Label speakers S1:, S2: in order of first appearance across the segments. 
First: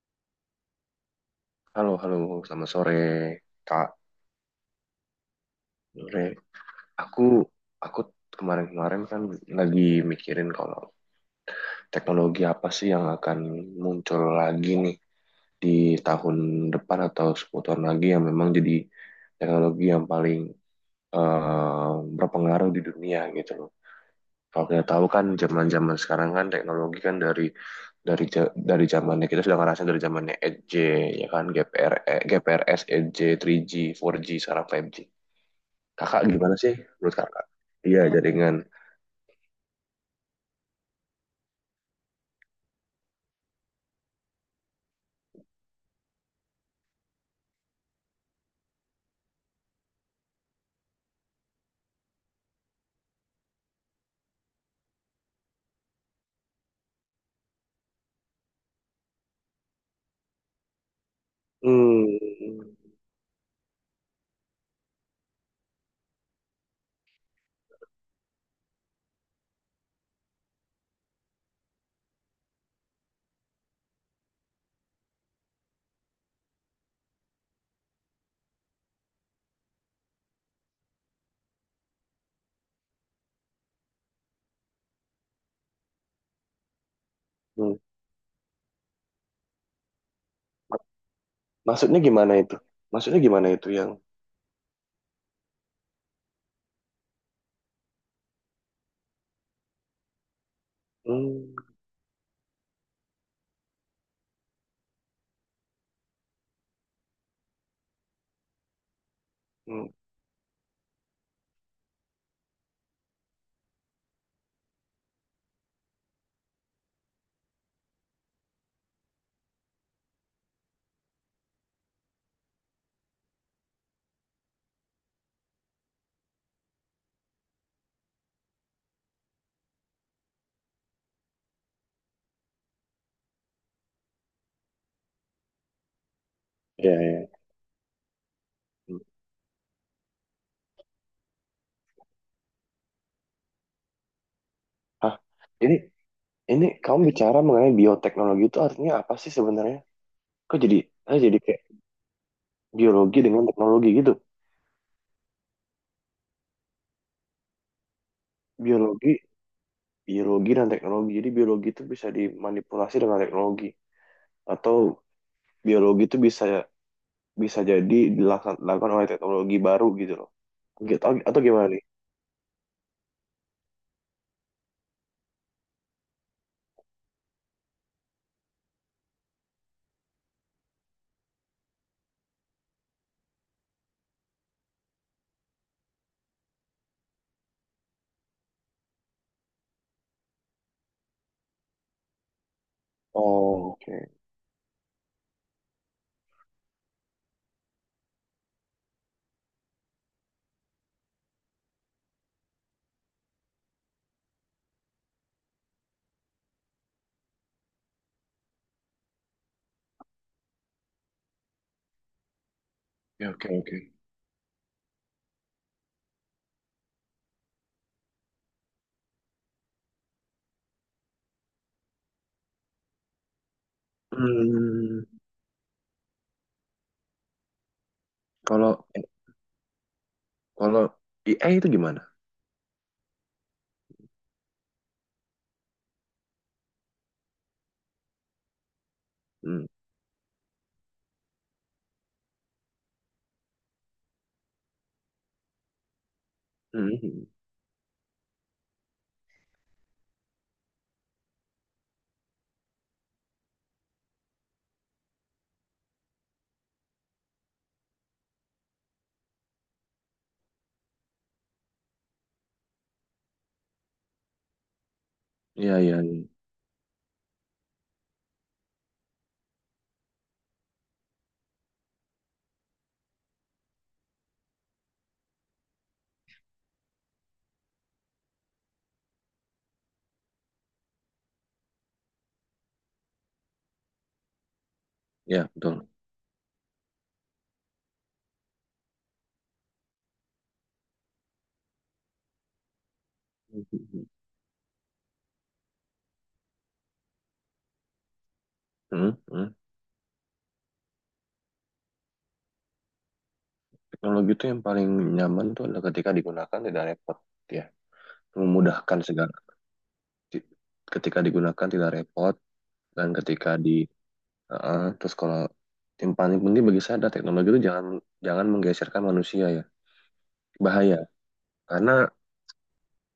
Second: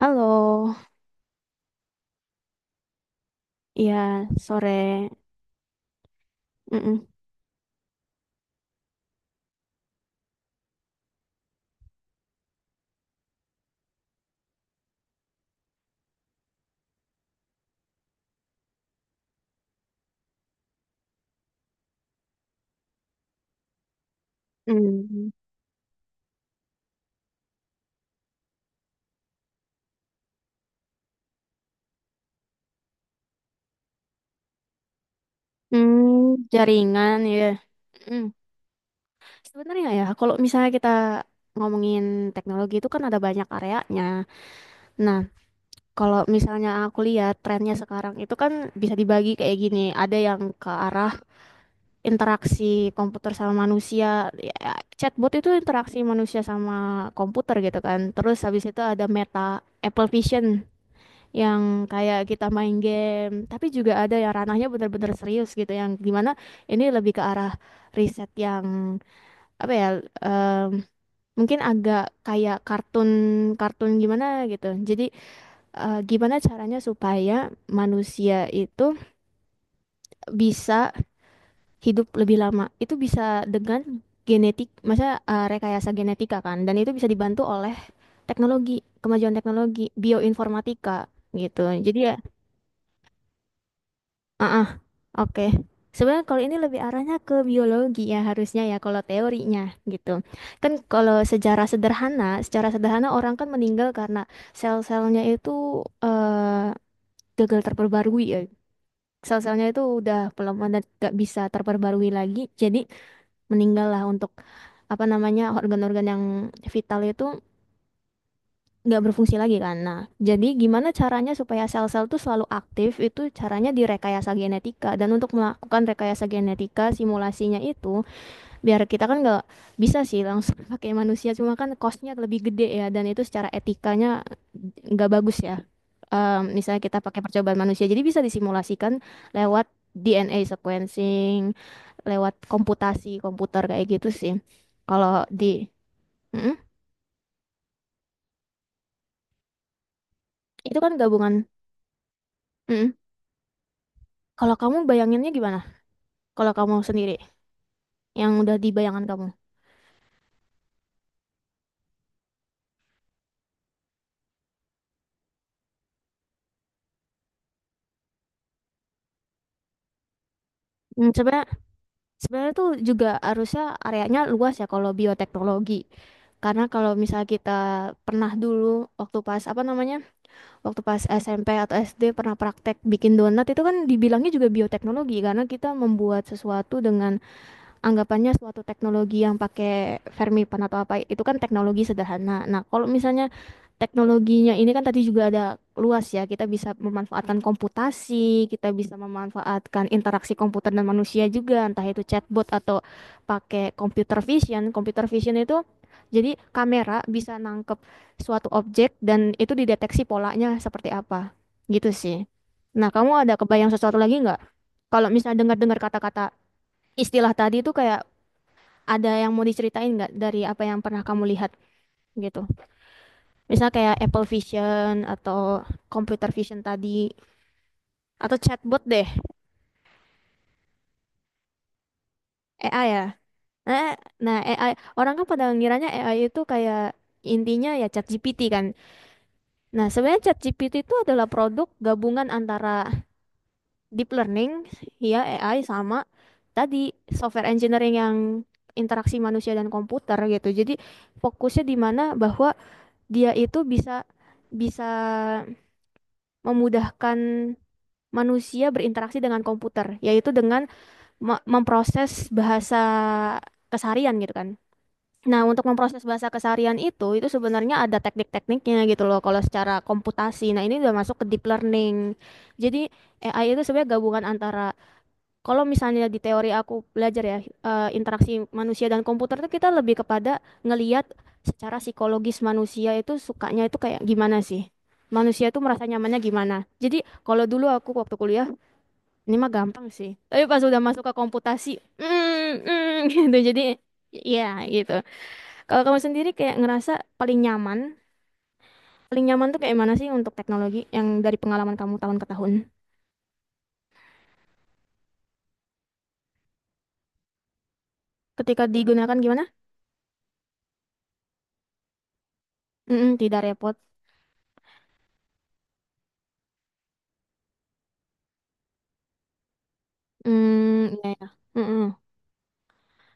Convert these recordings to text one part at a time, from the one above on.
S1: Halo,
S2: Halo, halo, selamat sore, Kak.
S1: iya sore.
S2: Sore.
S1: Mm-mm.
S2: Aku, aku kemarin-kemarin kan lagi mikirin kalau teknologi apa sih yang akan muncul lagi nih di tahun depan atau 10 tahun lagi yang memang jadi teknologi yang paling berpengaruh di dunia gitu loh. Kalau kita tahu kan
S1: Mm.
S2: zaman-zaman sekarang kan teknologi kan dari zamannya kita sudah ngerasain dari zamannya 8G ya kan GPRS 8G 3G 4G sekarang 5G. Kakak gimana sih menurut
S1: Jaringan
S2: kakak?
S1: ya.
S2: Iya,
S1: Mm.
S2: jaringan.
S1: Sebenarnya ya, kalau misalnya kita ngomongin teknologi itu kan ada banyak areanya. Nah, kalau misalnya aku lihat trennya sekarang itu kan bisa dibagi kayak gini. Ada yang ke arah interaksi komputer sama manusia. Ya, chatbot itu interaksi manusia sama komputer gitu kan. Terus habis itu ada Meta Apple Vision. Yang kayak kita
S2: Hmm,
S1: main game, tapi juga ada yang ranahnya benar-benar serius gitu, yang dimana ini lebih ke arah riset yang apa ya, em, mungkin agak kayak kartun-kartun gimana gitu. Jadi gimana caranya supaya manusia itu bisa hidup lebih lama? Itu bisa dengan genetik, masa rekayasa genetika kan, dan itu bisa dibantu oleh
S2: hmm.
S1: teknologi, kemajuan teknologi, bioinformatika gitu.
S2: Maksudnya
S1: Jadi ya.
S2: gimana itu? Maksudnya gimana itu yang?
S1: Oke, sebenarnya kalau ini lebih arahnya ke biologi ya harusnya ya kalau teorinya gitu. Kan kalau
S2: Hmm,
S1: sejarah sederhana, secara sederhana orang kan meninggal karena sel-selnya itu eh, gagal terperbarui ya. Sel-selnya itu
S2: hmm.
S1: udah pelemah dan gak bisa terperbarui lagi, jadi meninggallah untuk apa namanya organ-organ yang vital itu nggak berfungsi lagi kan. Nah, jadi gimana caranya supaya sel-sel tuh selalu aktif itu caranya direkayasa genetika. Dan untuk melakukan rekayasa genetika simulasinya itu biar kita kan nggak bisa sih langsung pakai manusia cuma kan costnya lebih gede ya dan itu secara etikanya nggak bagus ya. Misalnya
S2: Iya,
S1: kita pakai
S2: iya.
S1: percobaan manusia, jadi bisa
S2: Hmm.
S1: disimulasikan lewat DNA sequencing, lewat komputasi komputer kayak gitu sih.
S2: Hah,
S1: Kalau di
S2: ini
S1: Mm-mm.
S2: ini kamu bicara mengenai bioteknologi itu artinya apa sih sebenarnya? Kok jadi.
S1: Itu kan
S2: Ah,
S1: gabungan.
S2: jadi kayak
S1: Mm-mm.
S2: biologi dengan teknologi gitu?
S1: Kalau kamu bayanginnya gimana? Kalau kamu sendiri, yang udah di bayangan
S2: Biologi,
S1: kamu.
S2: biologi dan teknologi. Jadi biologi itu bisa dimanipulasi dengan teknologi, atau biologi itu bisa bisa jadi dilakukan dilakukan oleh teknologi baru gitu loh. Gitu,
S1: Hmm,
S2: atau
S1: sebenarnya
S2: gimana nih?
S1: sebenarnya tuh juga harusnya areanya luas ya kalau bioteknologi. Karena kalau misal kita pernah dulu waktu pas apa namanya? Waktu pas SMP atau SD pernah praktek bikin donat itu kan dibilangnya juga bioteknologi karena kita membuat sesuatu dengan anggapannya suatu teknologi yang pakai Fermipan atau apa itu kan teknologi sederhana. Nah, kalau misalnya
S2: Oh, oke.
S1: teknologinya ini kan tadi juga ada luas ya, kita bisa memanfaatkan komputasi, kita bisa memanfaatkan interaksi komputer dan manusia juga, entah itu chatbot atau pakai computer vision. Computer vision itu jadi kamera bisa nangkep suatu objek dan itu dideteksi polanya seperti apa. Gitu sih. Nah, kamu
S2: Ya,
S1: ada
S2: oke,
S1: kebayang
S2: oke.
S1: sesuatu lagi nggak? Kalau misalnya dengar-dengar kata-kata istilah tadi itu kayak ada yang mau diceritain nggak dari apa yang pernah kamu lihat gitu? Misal kayak Apple Vision
S2: Hmm,
S1: atau computer vision tadi atau
S2: kalau
S1: chatbot deh,
S2: kalau IA itu gimana?
S1: AI ya. Nah, AI orang kan pada ngiranya AI itu kayak intinya ya ChatGPT kan.
S2: Hmm,
S1: Nah, sebenarnya ChatGPT itu adalah produk gabungan antara deep learning ya AI sama tadi
S2: hmm, hmm.
S1: software engineering yang interaksi manusia dan komputer gitu. Jadi fokusnya di mana bahwa dia itu bisa bisa memudahkan manusia berinteraksi dengan komputer, yaitu dengan memproses bahasa keseharian gitu kan. Nah, untuk
S2: Ya,
S1: memproses
S2: ya,
S1: bahasa keseharian itu sebenarnya ada teknik-tekniknya gitu loh kalau secara komputasi. Nah, ini udah masuk ke deep learning. Jadi, AI itu sebenarnya gabungan antara kalau misalnya di teori aku belajar ya interaksi manusia dan komputer itu kita lebih kepada ngeliat secara psikologis manusia itu sukanya itu kayak gimana sih? Manusia
S2: ya,
S1: itu merasa
S2: betul.
S1: nyamannya gimana? Jadi kalau dulu aku waktu kuliah ini mah gampang sih. Tapi pas udah masuk ke komputasi, gitu. Jadi
S2: Hmm,
S1: ya gitu. Kalau kamu sendiri kayak ngerasa paling nyaman,
S2: hmm,
S1: paling nyaman
S2: hmm.
S1: tuh kayak mana sih untuk teknologi yang dari pengalaman kamu tahun ke tahun?
S2: Teknologi itu yang paling nyaman tuh adalah ketika digunakan tidak repot, ya,
S1: Ketika
S2: memudahkan
S1: digunakan
S2: segala.
S1: gimana?
S2: Ti- Ketika digunakan tidak repot
S1: Mm,
S2: dan
S1: mm, tidak
S2: ketika
S1: repot.
S2: di, heeh, terus kalau yang paling penting bagi saya adalah teknologi itu jangan jangan menggeserkan manusia ya,
S1: Mm,
S2: bahaya.
S1: ya, ya.
S2: Karena
S1: Mm-mm.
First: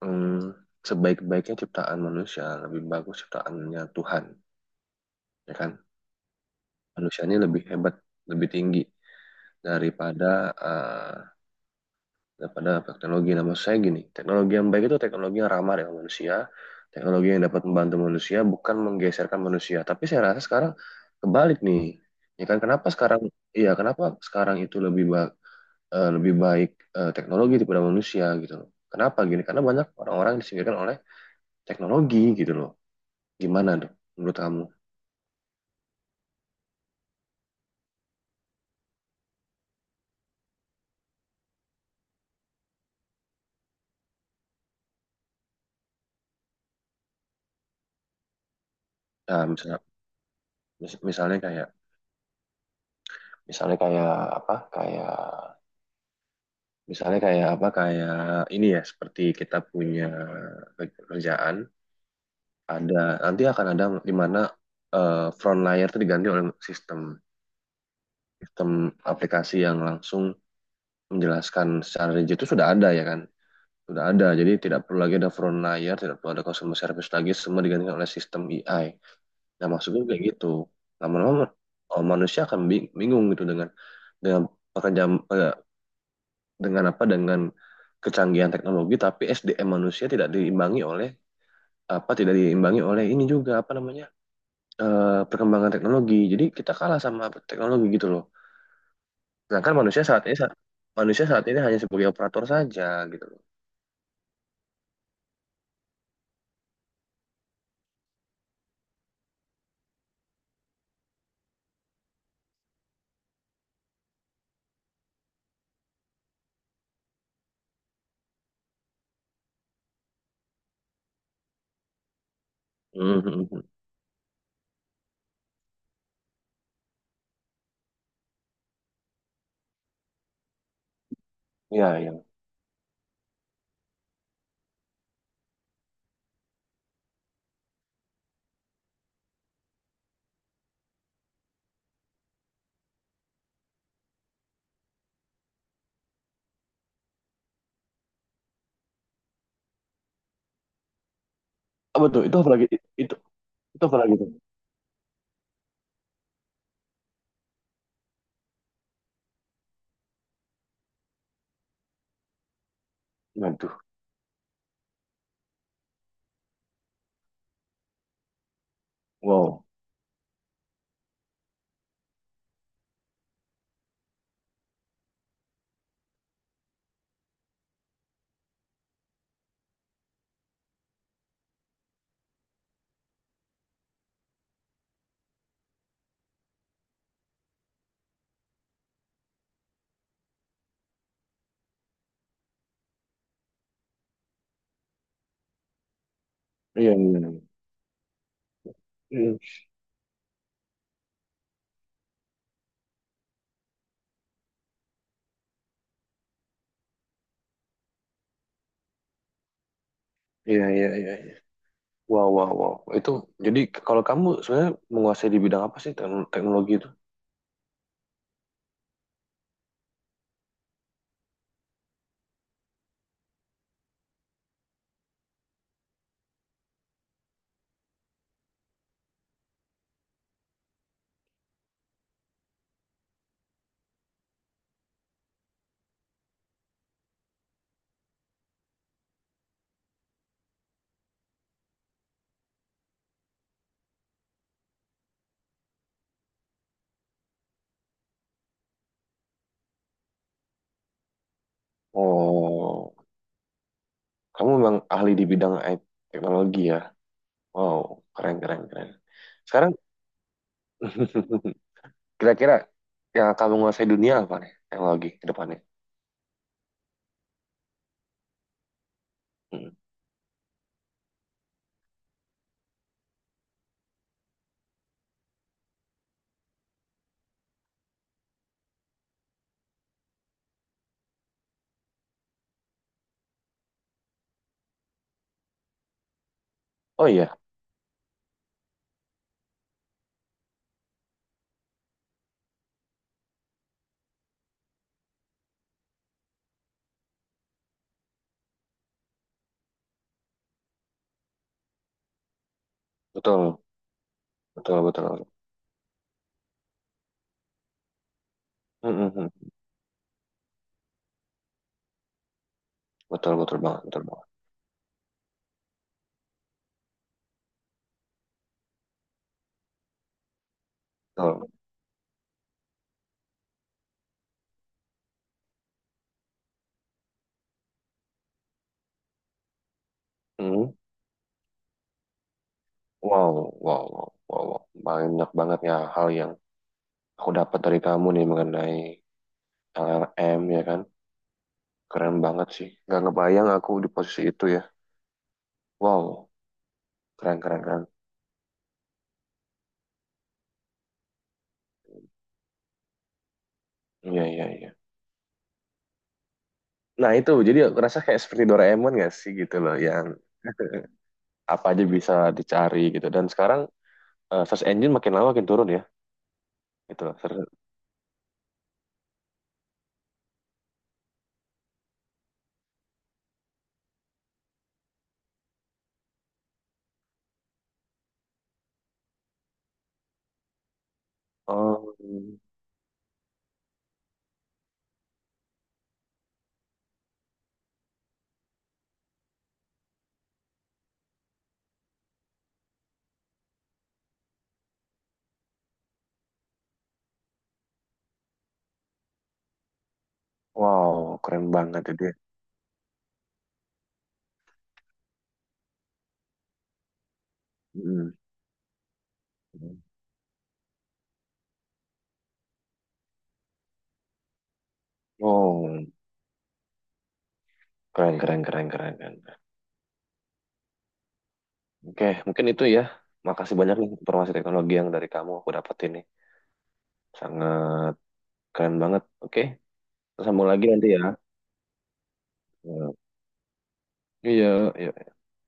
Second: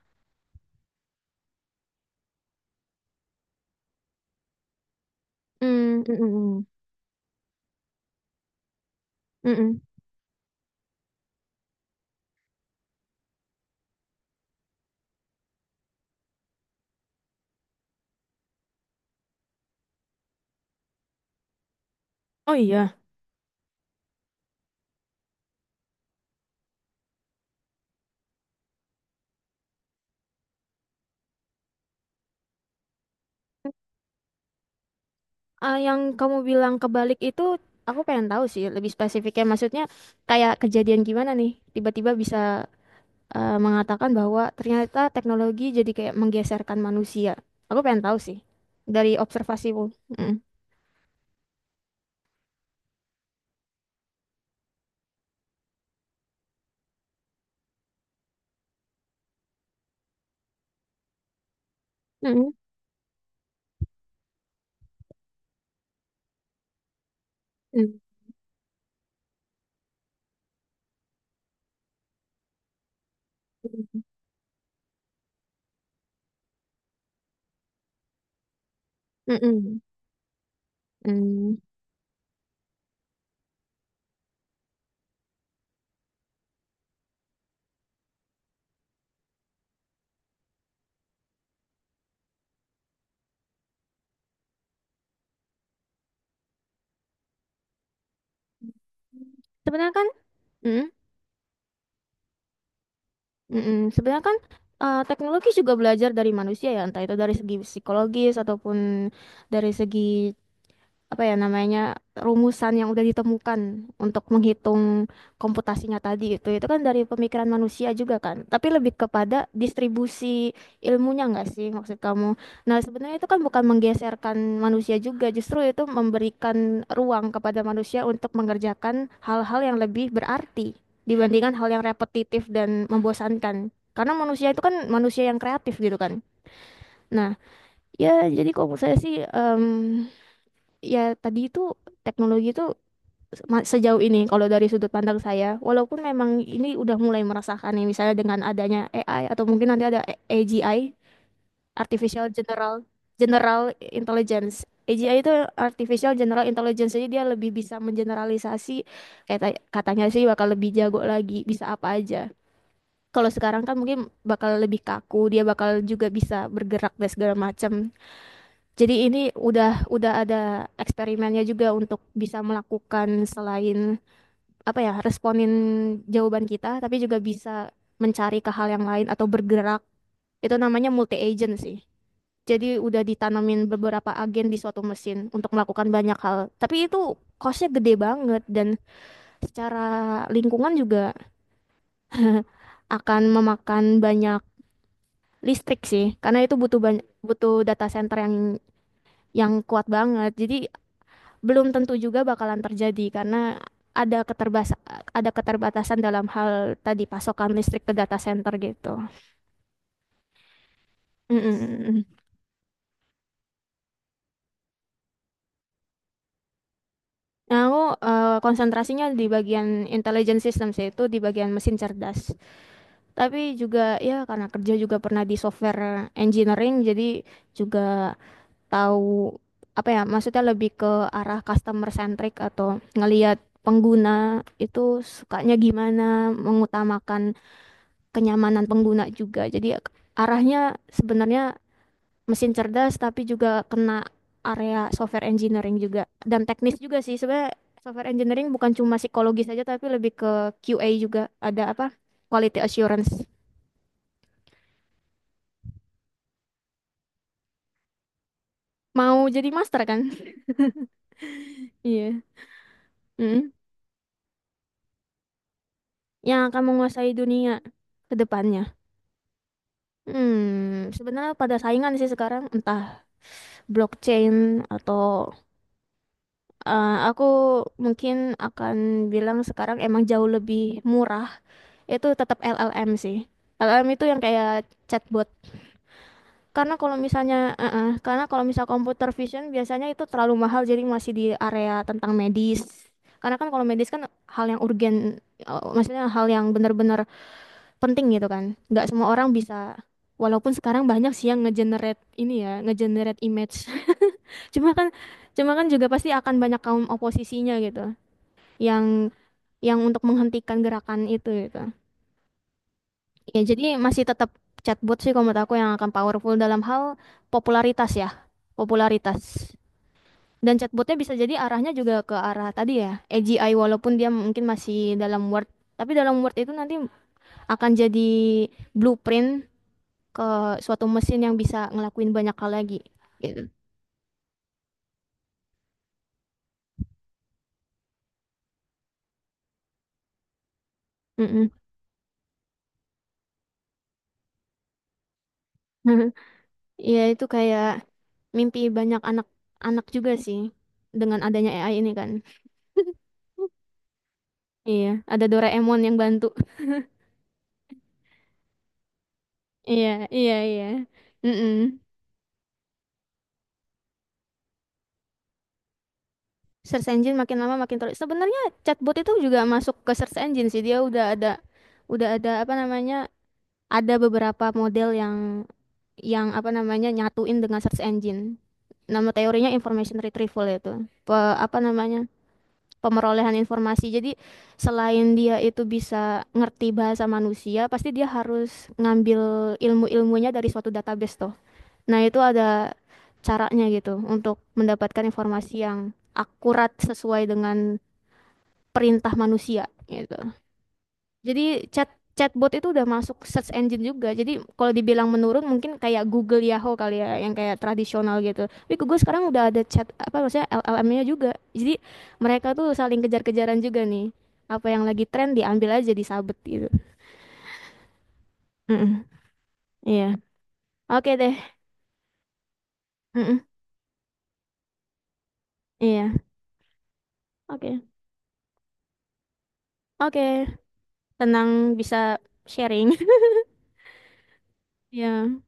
S2: hmm, sebaik-baiknya ciptaan manusia lebih bagus ciptaannya Tuhan, ya kan?
S1: Mm, mm, mm,
S2: Manusianya lebih hebat, lebih tinggi
S1: mm, mm, mm.
S2: daripada eh, daripada teknologi. Nah, maksud saya gini, teknologi yang baik itu teknologi yang ramah dengan manusia, teknologi yang dapat membantu manusia, bukan menggeserkan manusia. Tapi saya rasa sekarang kebalik nih. Ya
S1: Oh
S2: kan,
S1: iya.
S2: iya, kenapa sekarang itu lebih baik teknologi daripada manusia gitu loh. Kenapa gini? Karena banyak orang-orang yang disingkirkan oleh teknologi gitu loh. Gimana tuh menurut kamu?
S1: Ah, yang kamu bilang kebalik itu aku pengen tahu sih lebih spesifiknya. Maksudnya kayak kejadian gimana nih? Tiba-tiba bisa mengatakan bahwa ternyata teknologi jadi kayak menggeserkan manusia. Aku pengen tahu sih dari
S2: Nah, misalnya,
S1: observasimu. Mm.
S2: mis- misalnya kayak, misalnya kayak apa? Kayak. Misalnya kayak apa, kayak ini ya, seperti kita punya kerjaan,
S1: Mm-mm.
S2: ada nanti akan ada di mana front layer itu diganti oleh sistem
S1: Mm.
S2: sistem aplikasi yang langsung menjelaskan secara rigid itu sudah ada ya kan, sudah ada. Jadi tidak perlu lagi ada front layer, tidak perlu ada customer service lagi, semua digantikan oleh sistem AI. Nah,
S1: Mm-mm.
S2: maksudnya kayak gitu. Lama-lama
S1: Mm.
S2: oh, manusia akan bingung gitu dengan pekerjaan, dengan apa, dengan kecanggihan teknologi, tapi SDM manusia tidak diimbangi oleh apa, tidak diimbangi oleh ini juga apa namanya, perkembangan teknologi, jadi kita kalah sama teknologi gitu loh, sedangkan
S1: Sebenarnya
S2: manusia
S1: kan,
S2: saat ini
S1: mm,
S2: manusia saat ini hanya sebagai operator saja gitu loh.
S1: mm-mm. Sebenarnya kan teknologi juga belajar dari manusia ya, entah itu dari segi psikologis ataupun dari segi apa ya namanya rumusan yang udah ditemukan untuk menghitung komputasinya tadi itu kan dari pemikiran manusia juga kan, tapi lebih kepada distribusi ilmunya nggak sih maksud kamu. Nah, sebenarnya itu kan
S2: Mhm.
S1: bukan menggeserkan manusia juga, justru itu memberikan ruang kepada manusia untuk mengerjakan hal-hal yang lebih berarti dibandingkan hal yang
S2: Iya, iya.
S1: repetitif dan membosankan karena manusia itu kan manusia yang kreatif gitu kan. Nah, ya jadi kalau menurut saya sih ya tadi itu teknologi itu sejauh ini kalau dari sudut pandang saya walaupun memang ini udah mulai merasakan nih misalnya dengan adanya AI atau mungkin nanti ada AGI
S2: Oh, betul.
S1: artificial
S2: Itu apa lagi?
S1: general
S2: Itu,
S1: general
S2: itu apa lagi tuh?
S1: intelligence AGI itu artificial general intelligence jadi dia lebih bisa mengeneralisasi kayak katanya sih bakal lebih jago lagi bisa apa aja, kalau sekarang kan
S2: Waduh.
S1: mungkin bakal lebih kaku dia bakal juga bisa bergerak dan segala macam, jadi ini
S2: Wow.
S1: udah ada eksperimennya juga untuk bisa melakukan selain apa ya, responin jawaban kita, tapi juga bisa mencari ke hal yang lain atau bergerak. Itu namanya multi agent sih. Jadi udah ditanamin beberapa agen di suatu mesin untuk melakukan banyak hal. Tapi itu costnya gede banget dan secara lingkungan juga akan memakan banyak listrik sih, karena itu butuh
S2: Iya,
S1: banyak
S2: iya.
S1: butuh data center yang
S2: Hmm.
S1: yang kuat banget. Jadi belum tentu juga bakalan terjadi karena ada keterbas ada keterbatasan dalam hal tadi pasokan listrik ke data center gitu.
S2: Iya, iya, iya, iya.
S1: Mm-mm.
S2: Wow, wow, wow. Itu, jadi kalau kamu sebenarnya menguasai di bidang apa sih teknologi itu?
S1: Nah, aku konsentrasinya di bagian intelligent system sih, itu di bagian mesin cerdas. Tapi juga ya karena kerja juga pernah di software engineering jadi juga tahu apa ya maksudnya, lebih ke arah customer centric atau ngelihat pengguna itu sukanya gimana, mengutamakan kenyamanan pengguna juga. Jadi arahnya sebenarnya mesin cerdas tapi juga kena area software engineering juga dan teknis juga sih. Sebenarnya software engineering bukan cuma psikologis saja tapi lebih ke QA juga. Ada apa? Quality
S2: Oh.
S1: assurance.
S2: Kamu memang ahli di bidang IT teknologi ya. Wow, keren, keren, keren.
S1: Mau jadi
S2: Sekarang
S1: master kan? Iya.
S2: kira-kira yang akan
S1: Mm.
S2: menguasai dunia apa nih? Teknologi ke depannya.
S1: Yang akan menguasai dunia ke depannya.
S2: Hmm.
S1: Sebenarnya pada saingan sih sekarang entah blockchain atau aku mungkin akan bilang sekarang emang jauh lebih murah. Itu tetap LLM sih. LLM itu yang kayak chatbot.
S2: Oh iya,
S1: Karena kalau misal computer vision biasanya itu terlalu mahal, jadi masih di area tentang medis. Karena kan kalau medis kan hal yang urgen, maksudnya hal yang benar-benar penting gitu kan. Nggak semua orang bisa. Walaupun sekarang banyak sih yang ngegenerate ini ya, ngegenerate
S2: betul,
S1: image. Cuma
S2: betul,
S1: kan,
S2: betul.
S1: cuma kan juga pasti akan banyak kaum oposisinya gitu,
S2: Hmm,
S1: yang
S2: hmm, hmm.
S1: untuk menghentikan gerakan itu gitu.
S2: Betul,
S1: Ya
S2: betul
S1: jadi
S2: banget, betul
S1: masih
S2: banget.
S1: tetap chatbot sih kalau menurut aku yang akan powerful dalam hal popularitas ya, popularitas. Dan chatbotnya bisa jadi
S2: Betul.
S1: arahnya juga ke arah tadi ya, AGI walaupun dia mungkin masih dalam Word, tapi dalam Word itu nanti akan jadi blueprint ke
S2: Hmm.
S1: suatu mesin yang bisa ngelakuin banyak hal lagi.
S2: Wow,
S1: Gitu.
S2: wow, wow, wow, wow. Banyak banget ya hal yang aku dapat dari kamu nih mengenai L L M ya kan.
S1: Mm-mm.
S2: Keren banget sih. Gak ngebayang aku di posisi itu ya. Wow,
S1: Ya itu
S2: keren, keren,
S1: kayak
S2: keren.
S1: mimpi banyak anak-anak juga sih dengan adanya AI ini kan.
S2: Iya, iya, iya.
S1: Iya, ada Doraemon yang bantu.
S2: Nah, itu jadi rasa kayak seperti Doraemon gak sih gitu loh,
S1: Iya,
S2: yang
S1: iya, iya. Mm-mm.
S2: apa aja bisa dicari gitu, dan sekarang search engine makin lama makin turun ya
S1: Search
S2: gitu loh.
S1: engine makin
S2: Search-.
S1: lama makin terlalu. Sebenarnya chatbot itu juga masuk ke search engine sih. Dia udah ada apa namanya? Ada beberapa model yang apa namanya nyatuin dengan search engine. Nama teorinya information retrieval itu. Apa
S2: Oh,
S1: namanya? Pemerolehan informasi. Jadi selain dia itu bisa ngerti bahasa manusia, pasti dia harus ngambil ilmu-ilmunya dari suatu database. Nah, itu ada caranya gitu untuk mendapatkan informasi yang akurat sesuai dengan perintah manusia gitu.
S2: wow, keren
S1: Jadi
S2: banget
S1: chat
S2: itu dia.
S1: chatbot itu udah masuk search engine juga. Jadi kalau dibilang menurun mungkin kayak Google Yahoo kali ya yang kayak
S2: Mm.
S1: tradisional gitu. Tapi Google sekarang udah ada chat apa maksudnya LLM-nya juga. Jadi mereka tuh saling kejar-kejaran juga nih. Apa yang lagi tren diambil
S2: Oh,
S1: aja disabet gitu.
S2: keren, keren, keren,
S1: Mm-mm,
S2: keren, keren.
S1: iya. Oke deh.
S2: Oke, mungkin itu ya.
S1: Mm-mm,
S2: Makasih banyak nih informasi teknologi yang dari kamu aku dapetin nih.
S1: iya. Oke.
S2: Sangat keren banget. Oke,
S1: Oke.
S2: kita sambung lagi nanti ya.
S1: Tenang bisa sharing.
S2: Ya. Iya, iya.
S1: Iya.